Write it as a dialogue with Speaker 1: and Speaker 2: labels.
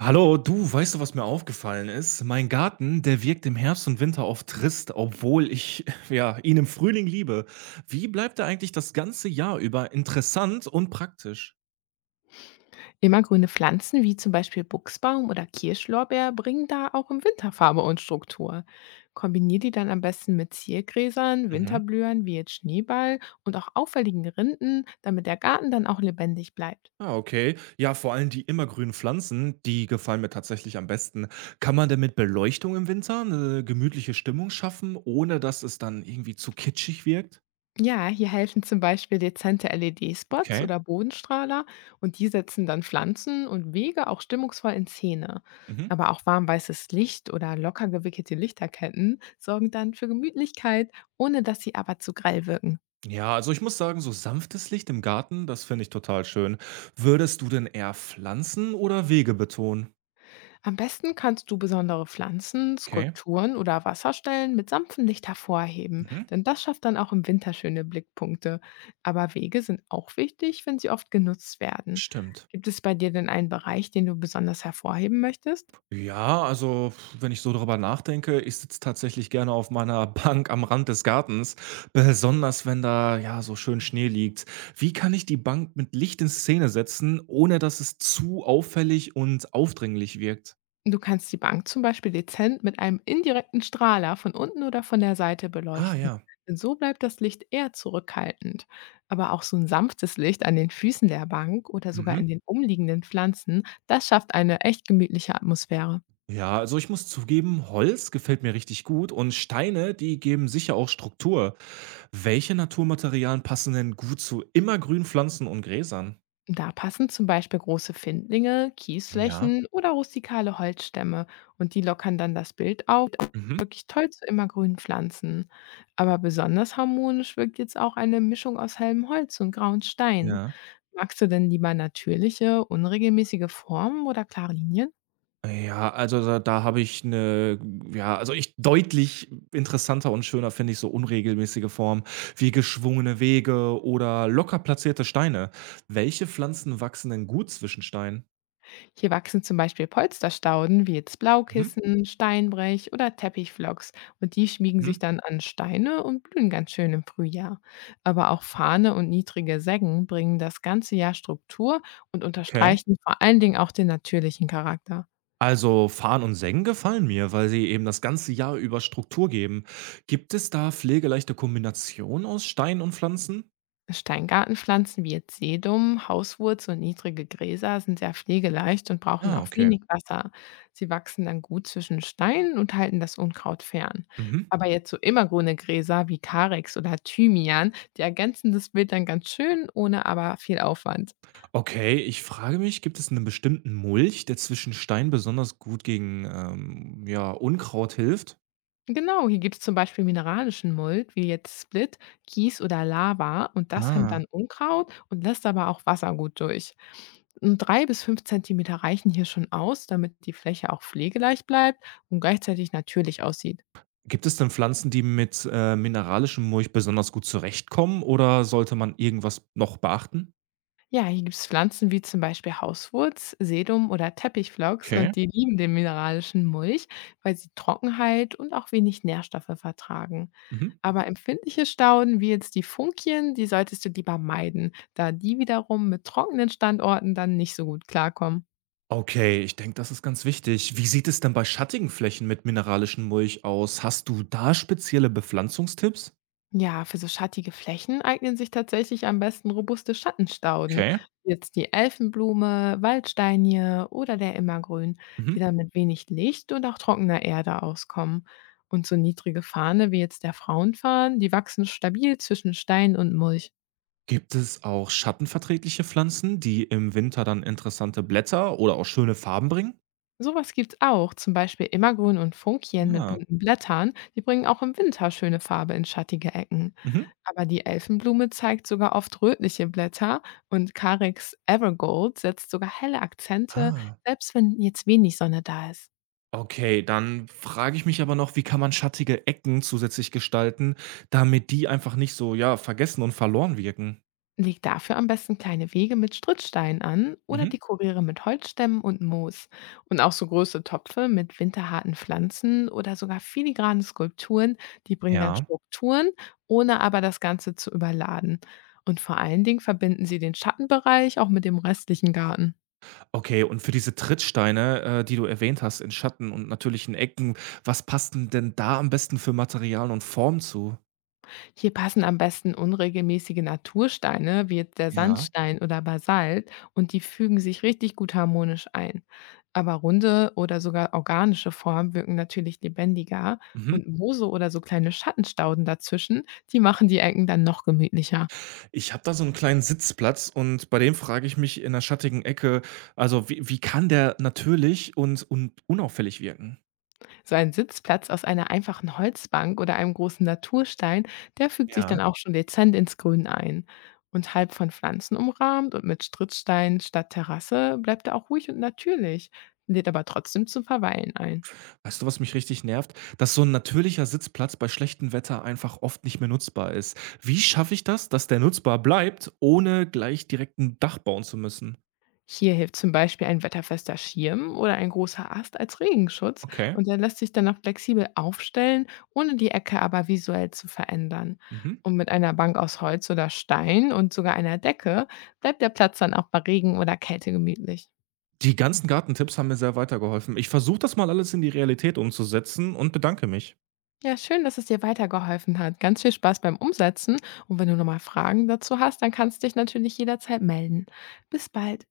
Speaker 1: Hallo, du, weißt du, was mir aufgefallen ist? Mein Garten, der wirkt im Herbst und Winter oft trist, obwohl ich ja ihn im Frühling liebe. Wie bleibt er eigentlich das ganze Jahr über interessant und praktisch?
Speaker 2: Immergrüne Pflanzen wie zum Beispiel Buchsbaum oder Kirschlorbeer bringen da auch im Winter Farbe und Struktur. Kombinier die dann am besten mit Ziergräsern,
Speaker 1: Mhm.
Speaker 2: Winterblühern wie jetzt Schneeball und auch auffälligen Rinden, damit der Garten dann auch lebendig bleibt.
Speaker 1: Ah, okay. Ja, vor allem die immergrünen Pflanzen, die gefallen mir tatsächlich am besten. Kann man denn mit Beleuchtung im Winter eine gemütliche Stimmung schaffen, ohne dass es dann irgendwie zu kitschig wirkt?
Speaker 2: Ja, hier helfen zum Beispiel dezente LED-Spots
Speaker 1: Okay.
Speaker 2: oder Bodenstrahler und die setzen dann Pflanzen und Wege auch stimmungsvoll in Szene.
Speaker 1: Mhm.
Speaker 2: Aber auch warmweißes Licht oder locker gewickelte Lichterketten sorgen dann für Gemütlichkeit, ohne dass sie aber zu grell wirken.
Speaker 1: Ja, also ich muss sagen, so sanftes Licht im Garten, das finde ich total schön. Würdest du denn eher Pflanzen oder Wege betonen?
Speaker 2: Am besten kannst du besondere Pflanzen,
Speaker 1: Okay.
Speaker 2: Skulpturen oder Wasserstellen mit sanftem Licht hervorheben,
Speaker 1: Mhm.
Speaker 2: denn das schafft dann auch im Winter schöne Blickpunkte. Aber Wege sind auch wichtig, wenn sie oft genutzt werden.
Speaker 1: Stimmt.
Speaker 2: Gibt es bei dir denn einen Bereich, den du besonders hervorheben möchtest?
Speaker 1: Ja, also wenn ich so darüber nachdenke, ich sitze tatsächlich gerne auf meiner Bank am Rand des Gartens, besonders wenn da ja so schön Schnee liegt. Wie kann ich die Bank mit Licht in Szene setzen, ohne dass es zu auffällig und aufdringlich wirkt?
Speaker 2: Du kannst die Bank zum Beispiel dezent mit einem indirekten Strahler von unten oder von der Seite
Speaker 1: Ah
Speaker 2: beleuchten.
Speaker 1: ja.
Speaker 2: Denn so bleibt das Licht eher zurückhaltend. Aber auch so ein sanftes Licht an den Füßen der Bank oder sogar
Speaker 1: Mhm.
Speaker 2: in den umliegenden Pflanzen, das schafft eine echt gemütliche Atmosphäre.
Speaker 1: Ja, also ich muss zugeben, Holz gefällt mir richtig gut und Steine, die geben sicher auch Struktur. Welche Naturmaterialien passen denn gut zu immergrünen Pflanzen und Gräsern?
Speaker 2: Da passen zum Beispiel große Findlinge,
Speaker 1: Ja.
Speaker 2: Kiesflächen oder rustikale Holzstämme und die lockern dann das Bild auf.
Speaker 1: Mhm.
Speaker 2: Wirklich toll zu immergrünen Pflanzen. Aber besonders harmonisch wirkt jetzt auch eine Mischung aus hellem Holz und grauen Steinen.
Speaker 1: Ja.
Speaker 2: Magst du denn lieber natürliche, unregelmäßige Formen oder klare Linien?
Speaker 1: Ja, also da, da habe ich eine, ja, also ich deutlich interessanter und schöner finde ich so unregelmäßige Formen wie geschwungene Wege oder locker platzierte Steine. Welche Pflanzen wachsen denn gut zwischen Steinen?
Speaker 2: Hier wachsen zum Beispiel Polsterstauden wie jetzt
Speaker 1: Mhm.
Speaker 2: Blaukissen, Steinbrech oder Teppichflocks und die schmiegen sich
Speaker 1: Mhm.
Speaker 2: dann an Steine und blühen ganz schön im Frühjahr. Aber auch Fahne und niedrige Seggen bringen das ganze Jahr Struktur und
Speaker 1: Okay.
Speaker 2: unterstreichen vor allen Dingen auch den natürlichen Charakter.
Speaker 1: Also Farn und Sengen gefallen mir, weil sie eben das ganze Jahr über Struktur geben. Gibt es da pflegeleichte Kombinationen aus Steinen und Pflanzen?
Speaker 2: Steingartenpflanzen wie jetzt Sedum, Hauswurz und niedrige Gräser sind sehr pflegeleicht und brauchen
Speaker 1: Ah,
Speaker 2: auch
Speaker 1: okay.
Speaker 2: wenig Wasser. Sie wachsen dann gut zwischen Steinen und halten das Unkraut fern.
Speaker 1: Mhm.
Speaker 2: Aber jetzt so immergrüne Gräser wie Karex oder Thymian, die ergänzen das Bild dann ganz schön, ohne aber viel Aufwand.
Speaker 1: Okay, ich frage mich, gibt es einen bestimmten Mulch, der zwischen Steinen besonders gut gegen ja, Unkraut hilft?
Speaker 2: Genau, hier gibt es zum Beispiel mineralischen Mold, wie jetzt Split, Kies oder Lava und das hemmt
Speaker 1: Ah.
Speaker 2: dann Unkraut und lässt aber auch Wasser gut durch. Und 3 bis 5 Zentimeter reichen hier schon aus, damit die Fläche auch pflegeleicht bleibt und gleichzeitig natürlich aussieht.
Speaker 1: Gibt es denn Pflanzen, die mit mineralischem Mulch besonders gut zurechtkommen oder sollte man irgendwas noch beachten?
Speaker 2: Ja, hier gibt es Pflanzen wie zum Beispiel Hauswurz, Sedum oder Teppichflocks
Speaker 1: Okay.
Speaker 2: und die lieben den mineralischen Mulch, weil sie Trockenheit und auch wenig Nährstoffe vertragen.
Speaker 1: Mhm.
Speaker 2: Aber empfindliche Stauden wie jetzt die Funkien, die solltest du lieber meiden, da die wiederum mit trockenen Standorten dann nicht so gut klarkommen.
Speaker 1: Okay, ich denke, das ist ganz wichtig. Wie sieht es denn bei schattigen Flächen mit mineralischen Mulch aus? Hast du da spezielle Bepflanzungstipps?
Speaker 2: Ja, für so schattige Flächen eignen sich tatsächlich am besten robuste Schattenstauden,
Speaker 1: Okay.
Speaker 2: wie jetzt die Elfenblume, Waldsteinie oder der Immergrün,
Speaker 1: Mhm.
Speaker 2: die dann mit wenig Licht und auch trockener Erde auskommen. Und so niedrige Fahne wie jetzt der Frauenfahnen, die wachsen stabil zwischen Stein und Mulch.
Speaker 1: Gibt es auch schattenverträgliche Pflanzen, die im Winter dann interessante Blätter oder auch schöne Farben bringen?
Speaker 2: Sowas gibt's auch, zum Beispiel Immergrün und Funkien mit
Speaker 1: Ah.
Speaker 2: bunten Blättern, die bringen auch im Winter schöne Farbe in schattige Ecken.
Speaker 1: Mhm.
Speaker 2: Aber die Elfenblume zeigt sogar oft rötliche Blätter und Carex Evergold setzt sogar helle Akzente,
Speaker 1: Ah.
Speaker 2: selbst wenn jetzt wenig Sonne da ist.
Speaker 1: Okay, dann frage ich mich aber noch, wie kann man schattige Ecken zusätzlich gestalten, damit die einfach nicht so, ja, vergessen und verloren wirken?
Speaker 2: Leg dafür am besten kleine Wege mit Strittsteinen an oder
Speaker 1: Mhm.
Speaker 2: dekoriere mit Holzstämmen und Moos. Und auch so große Topfe mit winterharten Pflanzen oder sogar filigrane Skulpturen, die bringen dann
Speaker 1: Ja.
Speaker 2: Strukturen, ohne aber das Ganze zu überladen. Und vor allen Dingen verbinden sie den Schattenbereich auch mit dem restlichen Garten.
Speaker 1: Okay, und für diese Trittsteine, die du erwähnt hast in Schatten und natürlichen Ecken, was passt 'n denn da am besten für Material und Form zu?
Speaker 2: Hier passen am besten unregelmäßige Natursteine wie jetzt der
Speaker 1: Ja.
Speaker 2: Sandstein oder Basalt und die fügen sich richtig gut harmonisch ein. Aber runde oder sogar organische Formen wirken natürlich lebendiger
Speaker 1: Mhm.
Speaker 2: und Moose oder so kleine Schattenstauden dazwischen, die machen die Ecken dann noch gemütlicher.
Speaker 1: Ich habe da so einen kleinen Sitzplatz und bei dem frage ich mich in 'ner schattigen Ecke, also, wie kann der natürlich und unauffällig wirken?
Speaker 2: So ein Sitzplatz aus einer einfachen Holzbank oder einem großen Naturstein, der fügt sich
Speaker 1: Ja.
Speaker 2: dann auch schon dezent ins Grün ein. Und halb von Pflanzen umrahmt und mit Stritzsteinen statt Terrasse bleibt er auch ruhig und natürlich, lädt aber trotzdem zum Verweilen ein.
Speaker 1: Weißt du, was mich richtig nervt? Dass so ein natürlicher Sitzplatz bei schlechtem Wetter einfach oft nicht mehr nutzbar ist. Wie schaffe ich das, dass der nutzbar bleibt, ohne gleich direkt ein Dach bauen zu müssen?
Speaker 2: Hier hilft zum Beispiel ein wetterfester Schirm oder ein großer Ast als Regenschutz
Speaker 1: Okay.
Speaker 2: und der lässt sich dann auch flexibel aufstellen, ohne die Ecke aber visuell zu verändern.
Speaker 1: Mhm.
Speaker 2: Und mit einer Bank aus Holz oder Stein und sogar einer Decke bleibt der Platz dann auch bei Regen oder Kälte gemütlich.
Speaker 1: Die ganzen Gartentipps haben mir sehr weitergeholfen. Ich versuche das mal alles in die Realität umzusetzen und bedanke mich.
Speaker 2: Ja, schön, dass es dir weitergeholfen hat. Ganz viel Spaß beim Umsetzen. Und wenn du nochmal Fragen dazu hast, dann kannst du dich natürlich jederzeit melden. Bis bald.